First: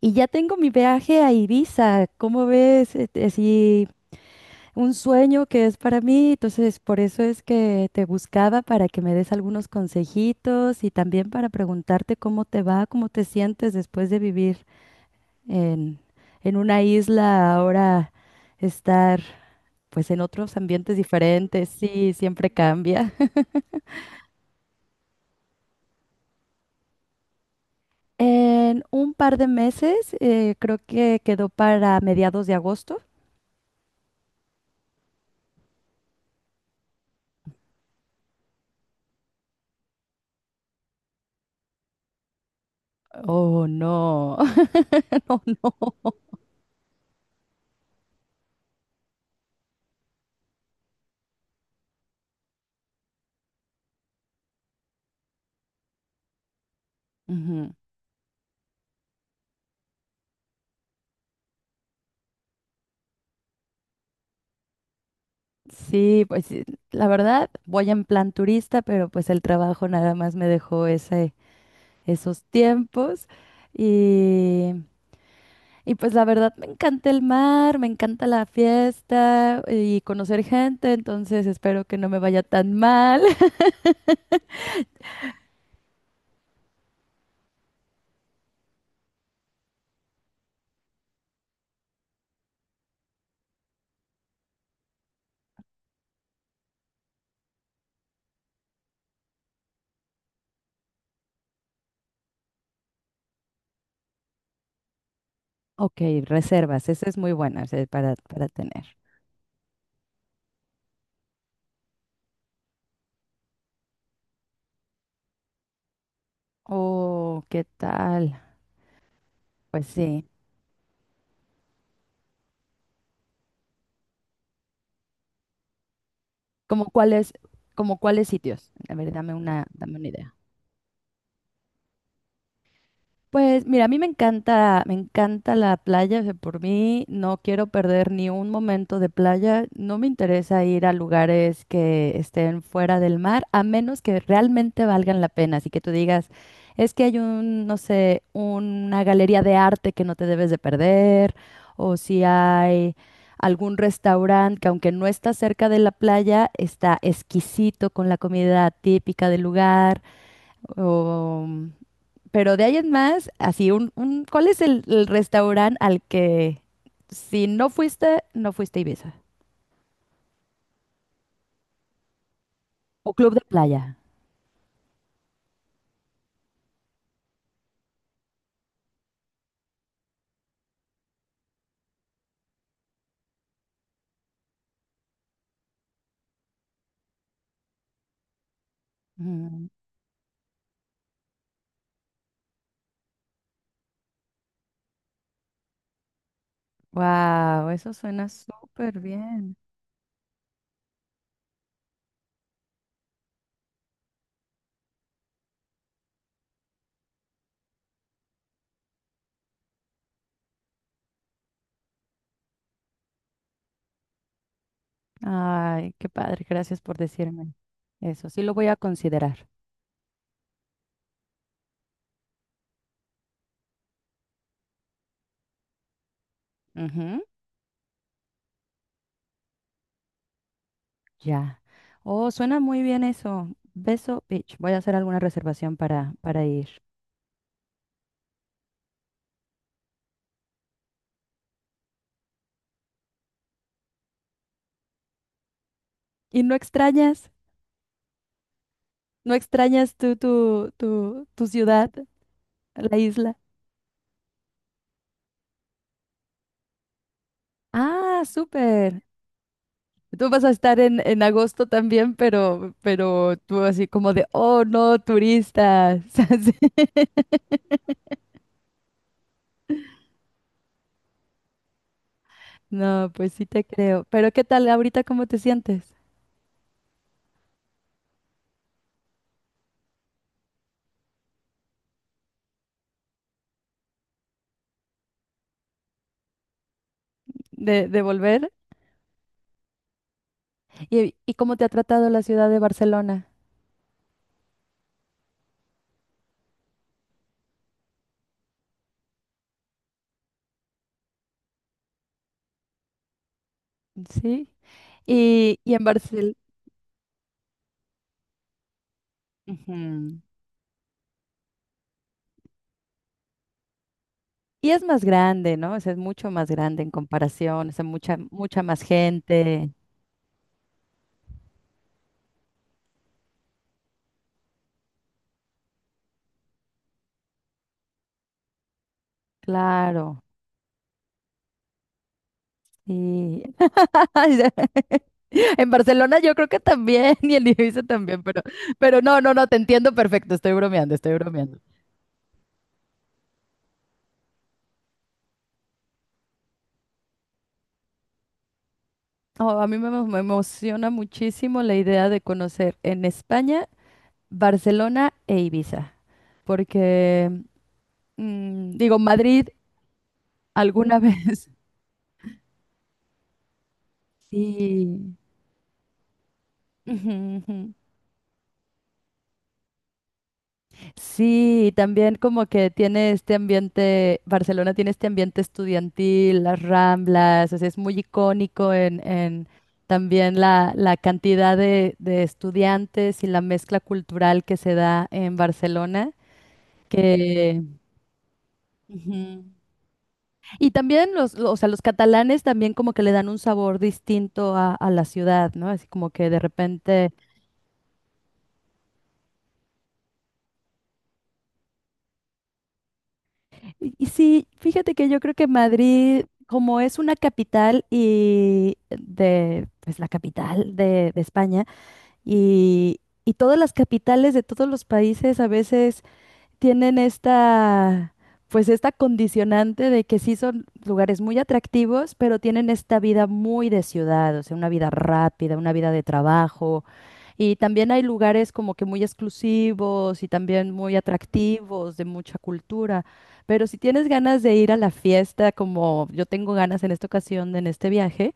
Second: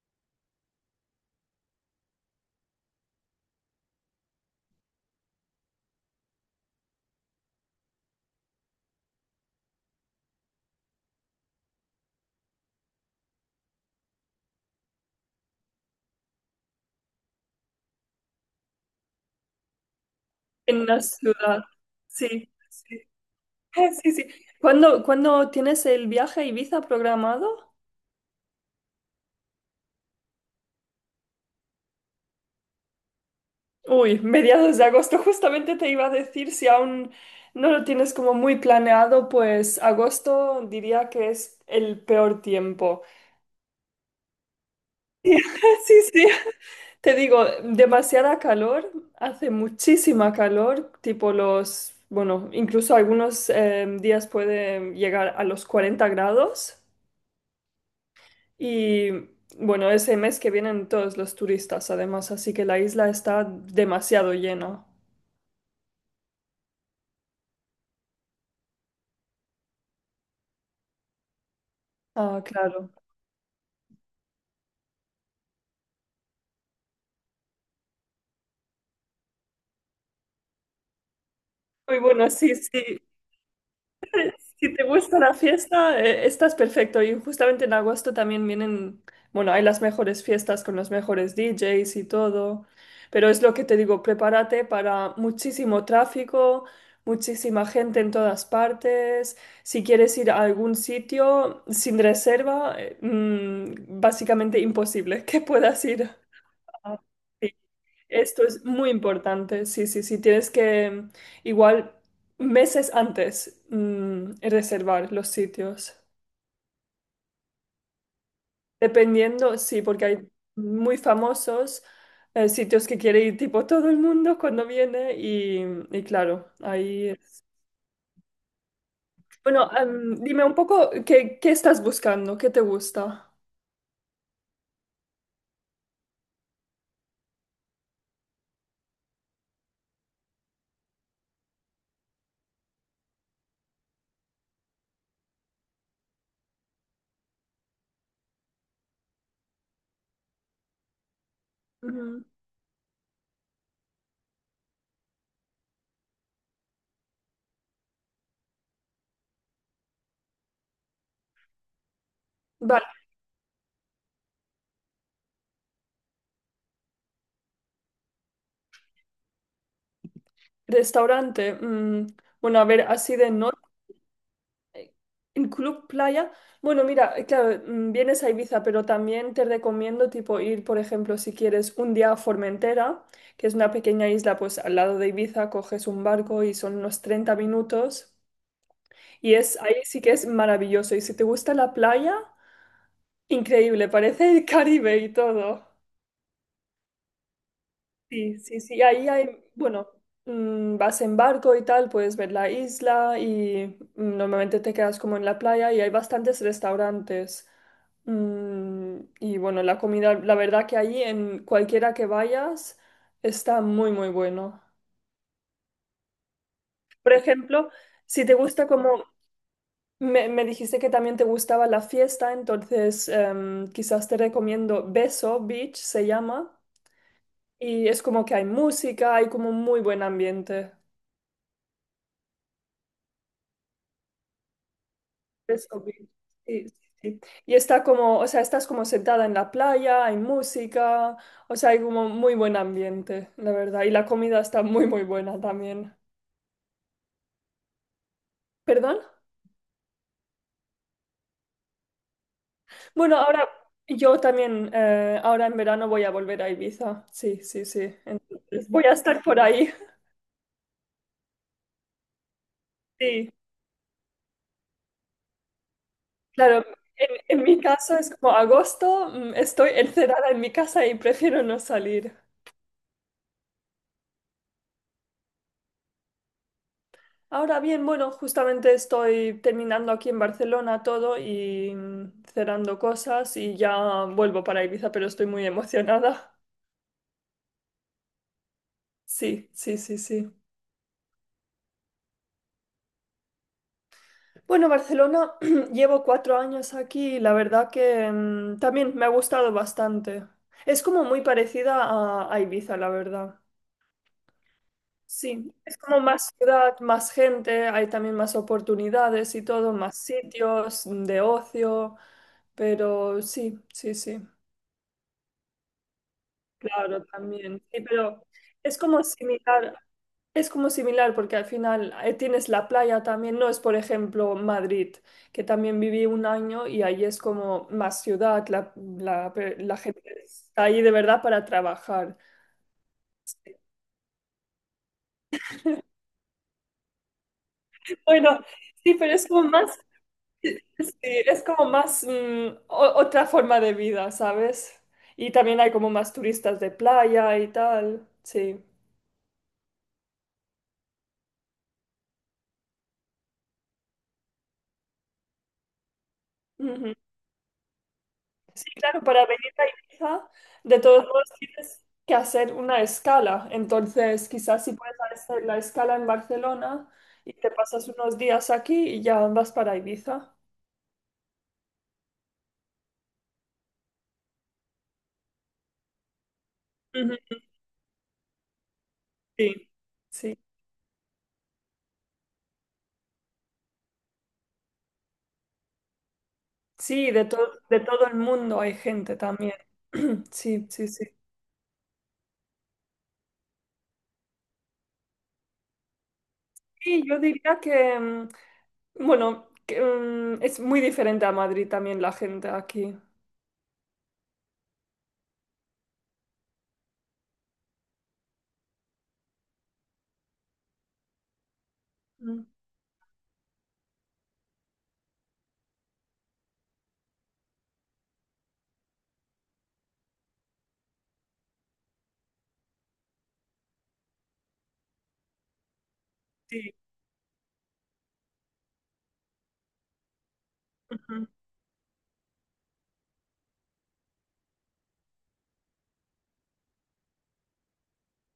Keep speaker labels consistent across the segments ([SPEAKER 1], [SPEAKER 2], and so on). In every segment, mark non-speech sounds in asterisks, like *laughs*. [SPEAKER 1] Y ya tengo mi viaje a Ibiza, ¿cómo ves? Así un sueño que es para mí, entonces por eso es que te buscaba para que me des algunos consejitos y también para preguntarte cómo te va, cómo te sientes después de vivir en, en una isla, ahora estar pues en otros
[SPEAKER 2] En
[SPEAKER 1] ambientes
[SPEAKER 2] la ciudad.
[SPEAKER 1] diferentes, sí, siempre
[SPEAKER 2] Sí, sí,
[SPEAKER 1] cambia. *laughs*
[SPEAKER 2] *laughs* sí, sí. ¿Cuándo tienes el viaje a Ibiza programado?
[SPEAKER 1] En un par de meses, creo que quedó para mediados de agosto.
[SPEAKER 2] Uy, mediados de agosto. *laughs* Justamente te iba a decir, si aún no lo tienes como muy planeado, pues agosto diría que es el peor tiempo.
[SPEAKER 1] Oh, no, *laughs* no,
[SPEAKER 2] *laughs* Sí,
[SPEAKER 1] no.
[SPEAKER 2] sí. Te digo, demasiada calor, hace muchísima calor, tipo los, bueno, incluso algunos días puede llegar a los 40 grados.
[SPEAKER 1] Ujú.
[SPEAKER 2] Y bueno, ese mes que vienen todos los turistas, además, así que la isla está demasiado llena.
[SPEAKER 1] Sí, pues sí, la verdad voy en plan turista, pero pues el trabajo nada más me dejó
[SPEAKER 2] Ah,
[SPEAKER 1] esos
[SPEAKER 2] claro.
[SPEAKER 1] tiempos y, y pues la verdad me encanta el mar, me encanta la fiesta y conocer gente, entonces espero que
[SPEAKER 2] Muy
[SPEAKER 1] no me
[SPEAKER 2] bueno,
[SPEAKER 1] vaya
[SPEAKER 2] sí,
[SPEAKER 1] tan
[SPEAKER 2] sí.
[SPEAKER 1] mal. *laughs*
[SPEAKER 2] Si te gusta la fiesta, estás perfecto. Y justamente en agosto también vienen, bueno, hay las mejores fiestas con los mejores DJs y todo. Pero es lo que te digo, prepárate para muchísimo tráfico, muchísima gente en todas partes. Si quieres ir a algún sitio sin reserva, básicamente imposible *laughs* que puedas
[SPEAKER 1] Ok,
[SPEAKER 2] ir.
[SPEAKER 1] reservas,
[SPEAKER 2] Ah,
[SPEAKER 1] esa es muy
[SPEAKER 2] sí.
[SPEAKER 1] buena, o sea,
[SPEAKER 2] Esto
[SPEAKER 1] para
[SPEAKER 2] es
[SPEAKER 1] tener.
[SPEAKER 2] muy importante, sí, sí, sí, tienes que igual meses antes, reservar los sitios.
[SPEAKER 1] Oh, ¿qué tal?
[SPEAKER 2] Dependiendo, sí,
[SPEAKER 1] Pues
[SPEAKER 2] porque
[SPEAKER 1] sí.
[SPEAKER 2] hay muy famosos sitios que quiere ir tipo todo el mundo cuando viene y claro,
[SPEAKER 1] ¿Como
[SPEAKER 2] ahí...
[SPEAKER 1] cuáles, ¿Como cuáles sitios? A ver,
[SPEAKER 2] Bueno,
[SPEAKER 1] dame una idea.
[SPEAKER 2] dime un poco qué estás buscando, qué te gusta.
[SPEAKER 1] Pues mira, a mí me encanta la playa, o sea, por mí no quiero perder ni un momento de playa, no me interesa ir a lugares que estén fuera del mar, a menos que realmente valgan la pena, así que tú digas, es que hay un, no sé, una galería de arte que no te debes de perder, o si
[SPEAKER 2] Ujú.
[SPEAKER 1] hay algún restaurante que aunque no está cerca de la playa, está exquisito con la comida típica del lugar, pero de ahí
[SPEAKER 2] Va-
[SPEAKER 1] en más, así, ¿cuál es el restaurante al que si no fuiste, no fuiste a Ibiza?
[SPEAKER 2] Restaurante. Bueno, a ver,
[SPEAKER 1] O
[SPEAKER 2] así de
[SPEAKER 1] club de
[SPEAKER 2] norte.
[SPEAKER 1] playa.
[SPEAKER 2] En Club Playa. Bueno, mira, claro, vienes a Ibiza, pero también te recomiendo tipo ir, por ejemplo, si quieres un día a Formentera, que es una pequeña isla, pues al lado de Ibiza, coges un barco y son unos 30 minutos. Y es ahí sí que es maravilloso. Y si te gusta la playa, increíble, parece el Caribe y todo.
[SPEAKER 1] Wow, eso suena
[SPEAKER 2] Sí, sí, sí,
[SPEAKER 1] súper
[SPEAKER 2] ahí hay,
[SPEAKER 1] bien.
[SPEAKER 2] bueno, vas en barco y tal, puedes ver la isla y normalmente te quedas como en la playa y hay bastantes restaurantes. Y bueno, la comida, la verdad que ahí en cualquiera que vayas está muy, muy bueno.
[SPEAKER 1] Ay, qué padre, gracias por
[SPEAKER 2] Por
[SPEAKER 1] decirme
[SPEAKER 2] ejemplo, si
[SPEAKER 1] eso.
[SPEAKER 2] te
[SPEAKER 1] Sí lo
[SPEAKER 2] gusta
[SPEAKER 1] voy a
[SPEAKER 2] como,
[SPEAKER 1] considerar.
[SPEAKER 2] me dijiste que también te gustaba la fiesta, entonces quizás te recomiendo Beso Beach, se llama,
[SPEAKER 1] Ujú.
[SPEAKER 2] y es como que hay música, hay como un muy buen ambiente.
[SPEAKER 1] Ya. Oh, suena muy bien eso. Beso Beach. Voy a hacer alguna
[SPEAKER 2] Es
[SPEAKER 1] reservación
[SPEAKER 2] obvio.
[SPEAKER 1] para
[SPEAKER 2] Sí,
[SPEAKER 1] ir.
[SPEAKER 2] sí, sí. Y está como, o sea, estás como sentada en la playa, hay música, o sea, hay como muy buen ambiente, la verdad. Y la comida está muy, muy buena también.
[SPEAKER 1] ¿Y no extrañas?
[SPEAKER 2] ¿Perdón?
[SPEAKER 1] ¿No extrañas tú tu ciudad, la
[SPEAKER 2] Bueno,
[SPEAKER 1] isla?
[SPEAKER 2] ahora yo también, ahora en verano voy a volver a Ibiza. Sí, sí, sí.
[SPEAKER 1] Ah,
[SPEAKER 2] Entonces voy a
[SPEAKER 1] súper.
[SPEAKER 2] estar por ahí.
[SPEAKER 1] Tú vas a estar en agosto también,
[SPEAKER 2] Sí,
[SPEAKER 1] pero tú así como de, oh, no, turistas. *laughs* Así.
[SPEAKER 2] claro. En mi caso es como agosto, estoy encerrada en mi casa y prefiero no salir.
[SPEAKER 1] No, pues sí te creo. Pero ¿qué tal ahorita cómo te sientes
[SPEAKER 2] Ahora bien, bueno, justamente estoy terminando aquí en Barcelona todo y cerrando cosas y ya vuelvo para Ibiza, pero estoy muy emocionada. *laughs*
[SPEAKER 1] de volver?
[SPEAKER 2] Sí, sí, sí, sí.
[SPEAKER 1] Y cómo te ha tratado la ciudad de Barcelona?
[SPEAKER 2] Bueno, Barcelona, *clears throat* llevo cuatro años aquí y la verdad que también me ha gustado bastante. Es como muy parecida a Ibiza, la verdad.
[SPEAKER 1] Sí.
[SPEAKER 2] Sí,
[SPEAKER 1] Y
[SPEAKER 2] es
[SPEAKER 1] en
[SPEAKER 2] como
[SPEAKER 1] Barcelona.
[SPEAKER 2] más ciudad, más gente, hay también más oportunidades y todo, más sitios de ocio, pero sí, sí, sí.
[SPEAKER 1] Y es más grande, ¿no? O sea, es mucho más grande en
[SPEAKER 2] Claro, también.
[SPEAKER 1] comparación, o
[SPEAKER 2] Sí,
[SPEAKER 1] sea,
[SPEAKER 2] pero
[SPEAKER 1] mucha
[SPEAKER 2] es
[SPEAKER 1] más
[SPEAKER 2] como
[SPEAKER 1] gente.
[SPEAKER 2] similar, es como similar porque al final tienes la playa también, no es por ejemplo Madrid, que también viví un año y ahí es como más ciudad, la gente
[SPEAKER 1] Claro.
[SPEAKER 2] está ahí de verdad para trabajar. *laughs*
[SPEAKER 1] Sí. *laughs* En Barcelona yo creo que también, y en Ibiza también,
[SPEAKER 2] Bueno, sí,
[SPEAKER 1] pero
[SPEAKER 2] pero es
[SPEAKER 1] no,
[SPEAKER 2] como
[SPEAKER 1] te
[SPEAKER 2] más,
[SPEAKER 1] entiendo perfecto, estoy
[SPEAKER 2] sí,
[SPEAKER 1] bromeando, estoy
[SPEAKER 2] es
[SPEAKER 1] bromeando.
[SPEAKER 2] como más otra forma de vida, ¿sabes? Y también hay como más turistas de playa y tal, sí.
[SPEAKER 1] Oh, a mí me, emo- me emociona muchísimo la idea de conocer en España, Barcelona e Ibiza,
[SPEAKER 2] Ujú.
[SPEAKER 1] porque,
[SPEAKER 2] Sí,
[SPEAKER 1] mm, digo,
[SPEAKER 2] claro, para
[SPEAKER 1] Madrid
[SPEAKER 2] venir a Ibiza, de
[SPEAKER 1] alguna
[SPEAKER 2] todos modos
[SPEAKER 1] vez. *laughs*
[SPEAKER 2] tienes que hacer una escala. Entonces, quizás si puedes
[SPEAKER 1] Sí.
[SPEAKER 2] hacer la escala en Barcelona
[SPEAKER 1] Ujú,
[SPEAKER 2] y te
[SPEAKER 1] ujú.
[SPEAKER 2] pasas unos días aquí y ya vas para Ibiza.
[SPEAKER 1] Sí, y también como que tiene este ambiente, Barcelona tiene este ambiente estudiantil, las
[SPEAKER 2] Ujú,
[SPEAKER 1] Ramblas, o sea, es muy icónico en
[SPEAKER 2] sí,
[SPEAKER 1] también
[SPEAKER 2] sí.
[SPEAKER 1] la cantidad de estudiantes y la mezcla cultural que se da en Barcelona,
[SPEAKER 2] Sí,
[SPEAKER 1] que...
[SPEAKER 2] de todo el mundo hay gente
[SPEAKER 1] Ujú.
[SPEAKER 2] también. *clears throat* Sí,
[SPEAKER 1] Y
[SPEAKER 2] sí, sí.
[SPEAKER 1] también o sea, los catalanes también como que le dan un sabor distinto a la ciudad, ¿no? Así como que de
[SPEAKER 2] Sí,
[SPEAKER 1] repente,
[SPEAKER 2] yo diría que, bueno, que, es muy diferente a Madrid también la gente aquí.
[SPEAKER 1] y sí, fíjate que yo creo que Madrid, como es una capital y de, pues la capital de España,
[SPEAKER 2] Mm,
[SPEAKER 1] y, y todas las capitales de todos los países a veces tienen esta, pues esta condicionante de que sí son lugares muy atractivos, pero tienen esta vida muy de ciudad, o sea, una vida rápida, una vida de
[SPEAKER 2] sí,
[SPEAKER 1] trabajo. Y también hay lugares como que muy exclusivos y también muy
[SPEAKER 2] ujú.
[SPEAKER 1] atractivos, de mucha cultura. Pero si tienes ganas de ir a la fiesta, como yo tengo ganas en esta ocasión, en este viaje,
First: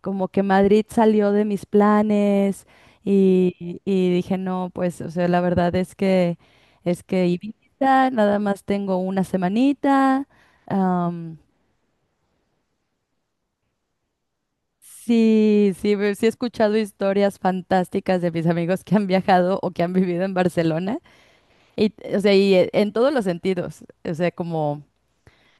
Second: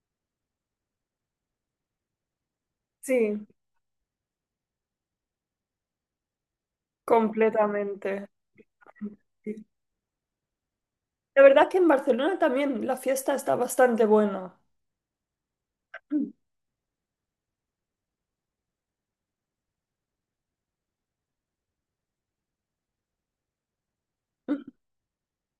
[SPEAKER 1] como que Madrid salió de mis planes
[SPEAKER 2] Sí,
[SPEAKER 1] y dije, no, pues, o sea, la verdad es que Ibiza,
[SPEAKER 2] completamente.
[SPEAKER 1] nada más tengo una
[SPEAKER 2] Sí.
[SPEAKER 1] semanita. Am,
[SPEAKER 2] La verdad que en Barcelona también la fiesta está bastante buena.
[SPEAKER 1] sí, sí he escuchado historias fantásticas de mis amigos que han viajado o que han vivido en Barcelona y, o sea, y en todos los sentidos, o sea, como...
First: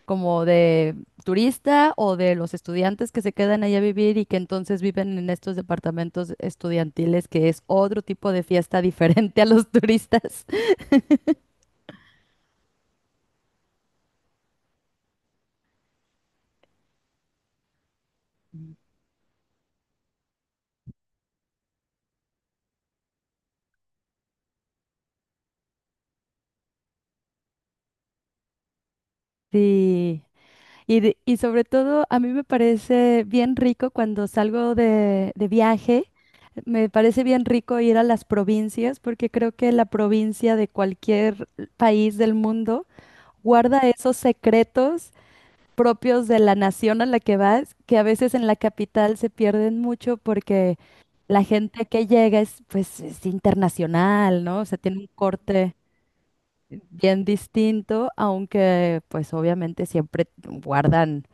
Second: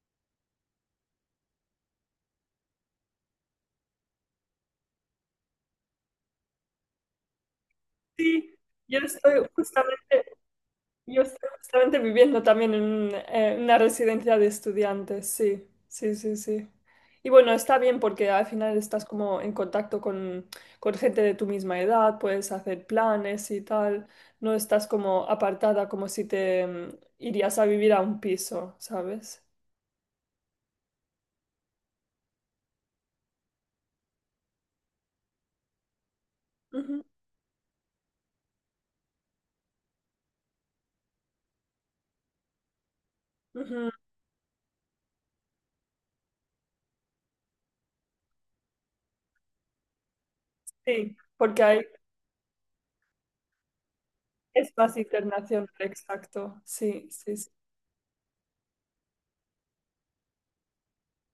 [SPEAKER 1] como de turista o de los estudiantes que se quedan ahí a vivir y que entonces viven en estos departamentos estudiantiles, que es otro tipo de
[SPEAKER 2] Sí,
[SPEAKER 1] fiesta *laughs*
[SPEAKER 2] yo
[SPEAKER 1] diferente a
[SPEAKER 2] estoy
[SPEAKER 1] los
[SPEAKER 2] justamente,
[SPEAKER 1] turistas. *laughs*
[SPEAKER 2] yo estoy justamente viviendo también en una residencia de estudiantes, sí, sí, sí, sí. Y bueno, está bien porque al final estás como en contacto con gente de tu misma edad, puedes hacer planes y tal, no estás como apartada como si te irías a vivir a un piso, ¿sabes?
[SPEAKER 1] Sí. Y, de- y sobre todo, a mí me parece bien rico cuando salgo de viaje, me
[SPEAKER 2] Ujú,
[SPEAKER 1] parece bien rico ir a las provincias, porque creo que la provincia de cualquier país del mundo guarda
[SPEAKER 2] ujú,
[SPEAKER 1] esos secretos propios de la nación a la que vas, que a veces en la capital se pierden mucho porque
[SPEAKER 2] sí,
[SPEAKER 1] la
[SPEAKER 2] porque hay
[SPEAKER 1] gente que llega es, pues, es internacional, ¿no? O
[SPEAKER 2] es
[SPEAKER 1] sea,
[SPEAKER 2] más
[SPEAKER 1] tiene un
[SPEAKER 2] internacional,
[SPEAKER 1] corte
[SPEAKER 2] exacto. Sí,
[SPEAKER 1] bien
[SPEAKER 2] sí, sí.
[SPEAKER 1] distinto, aunque, pues, obviamente siempre guardan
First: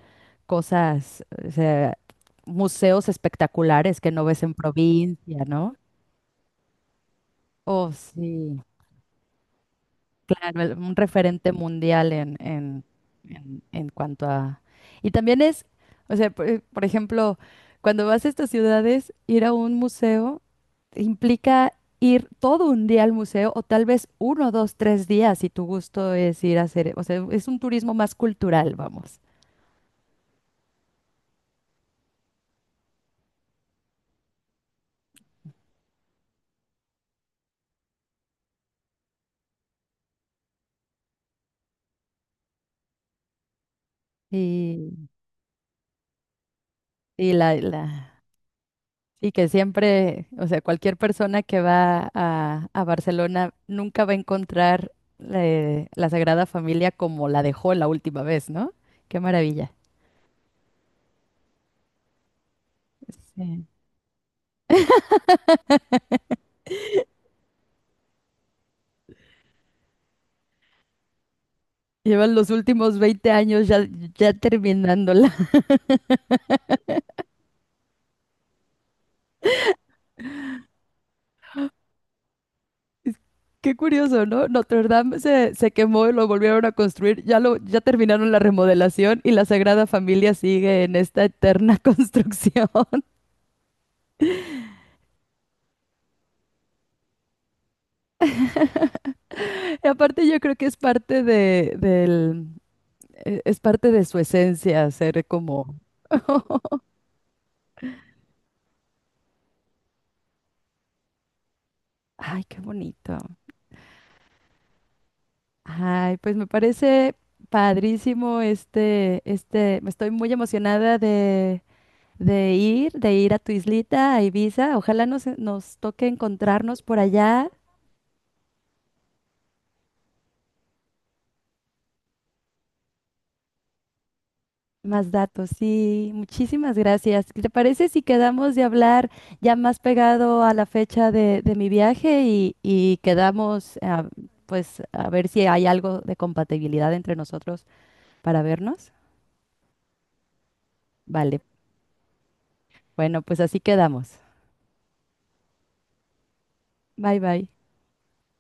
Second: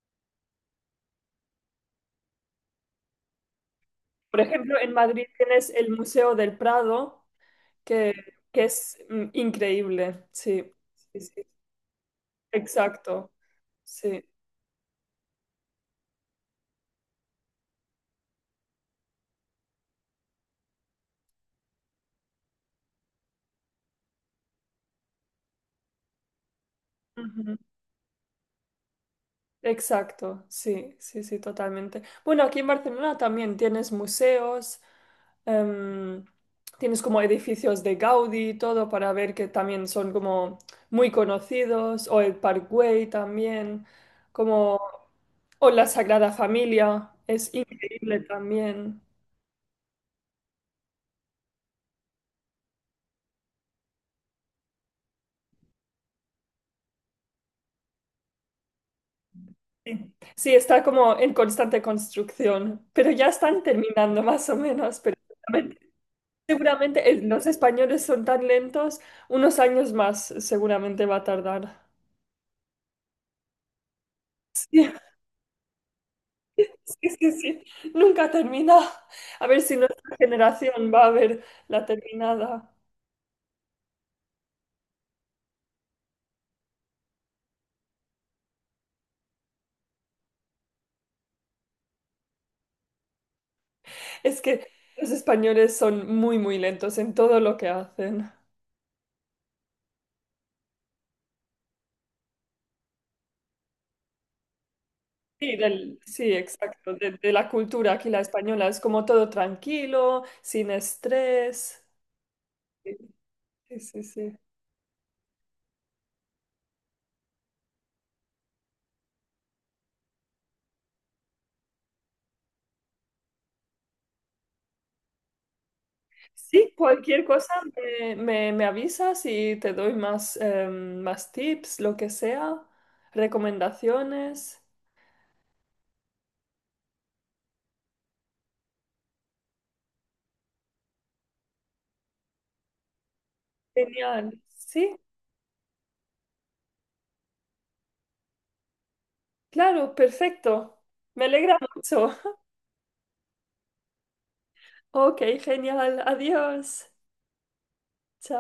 [SPEAKER 1] cosas, o sea, museos espectaculares que no
[SPEAKER 2] Por
[SPEAKER 1] ves en
[SPEAKER 2] ejemplo, en Madrid
[SPEAKER 1] provincia,
[SPEAKER 2] tienes
[SPEAKER 1] ¿no?
[SPEAKER 2] el Museo del Prado,
[SPEAKER 1] Oh,
[SPEAKER 2] que,
[SPEAKER 1] sí.
[SPEAKER 2] que es increíble. Sí,
[SPEAKER 1] El- un
[SPEAKER 2] sí, sí.
[SPEAKER 1] referente mundial
[SPEAKER 2] Exacto.
[SPEAKER 1] en
[SPEAKER 2] Sí.
[SPEAKER 1] cuanto a... Y también es, o sea, por ejemplo, cuando vas a estas ciudades, ir a un museo implica ir todo un día al museo o tal vez uno, dos, tres días si tu gusto es ir a hacer, o sea, es
[SPEAKER 2] Ujú.
[SPEAKER 1] un turismo más cultural, vamos.
[SPEAKER 2] Exacto, sí, sí, sí, totalmente. Bueno, aquí en Barcelona también tienes museos, em, tienes como edificios de Gaudí y todo para ver que también son como muy conocidos, o el Parkway también, como,
[SPEAKER 1] Y,
[SPEAKER 2] o la Sagrada Familia,
[SPEAKER 1] y
[SPEAKER 2] es
[SPEAKER 1] la,
[SPEAKER 2] increíble
[SPEAKER 1] la-
[SPEAKER 2] también.
[SPEAKER 1] Y que siempre, o sea, cualquier persona que va a Barcelona nunca va a encontrar la Sagrada Familia como la dejó la última vez, ¿no? Qué maravilla.
[SPEAKER 2] Sí, sí, está como en constante construcción, pero ya están
[SPEAKER 1] Sí.
[SPEAKER 2] terminando más o menos, pero seguramente los españoles son tan lentos, unos años más seguramente va a tardar.
[SPEAKER 1] Llevan los últimos 20 años ya, ya
[SPEAKER 2] Sí,
[SPEAKER 1] terminándola.
[SPEAKER 2] *laughs* sí, sí, sí. Nunca termina. A ver si nuestra generación va a ver la terminada.
[SPEAKER 1] *laughs* Qué curioso, ¿no? Notre Dame se quemó y lo volvieron a construir. Ya terminaron la remodelación y la Sagrada Familia sigue en esta eterna *laughs* construcción.
[SPEAKER 2] Es que los españoles son muy, muy lentos en todo lo que hacen.
[SPEAKER 1] Y aparte yo creo que es parte de, del e- Es parte de su esencia ser
[SPEAKER 2] Sí,
[SPEAKER 1] como,
[SPEAKER 2] sí, exacto. De la cultura aquí, la española, es como todo tranquilo, sin estrés.
[SPEAKER 1] ay, qué
[SPEAKER 2] Sí,
[SPEAKER 1] bonito.
[SPEAKER 2] sí, sí. Sí.
[SPEAKER 1] Ay, pues me parece padrísimo me estoy muy emocionada de ir a tu islita, a Ibiza. Ojalá nos toque
[SPEAKER 2] Sí,
[SPEAKER 1] encontrarnos por
[SPEAKER 2] cualquier
[SPEAKER 1] allá.
[SPEAKER 2] cosa me, me avisas y te doy más, más tips, lo que sea, recomendaciones.
[SPEAKER 1] Más datos, sí, muchísimas gracias. ¿Te parece si quedamos de hablar ya más pegado a la fecha de mi viaje y quedamos, ah,
[SPEAKER 2] Genial.
[SPEAKER 1] pues,
[SPEAKER 2] Sí,
[SPEAKER 1] a ver si hay algo de compatibilidad entre nosotros para vernos?
[SPEAKER 2] claro, perfecto. Me
[SPEAKER 1] Vale.
[SPEAKER 2] alegra mucho. *laughs*
[SPEAKER 1] Bueno, pues así quedamos.
[SPEAKER 2] Ok, genial. Adiós.
[SPEAKER 1] Bye bye.
[SPEAKER 2] Chao.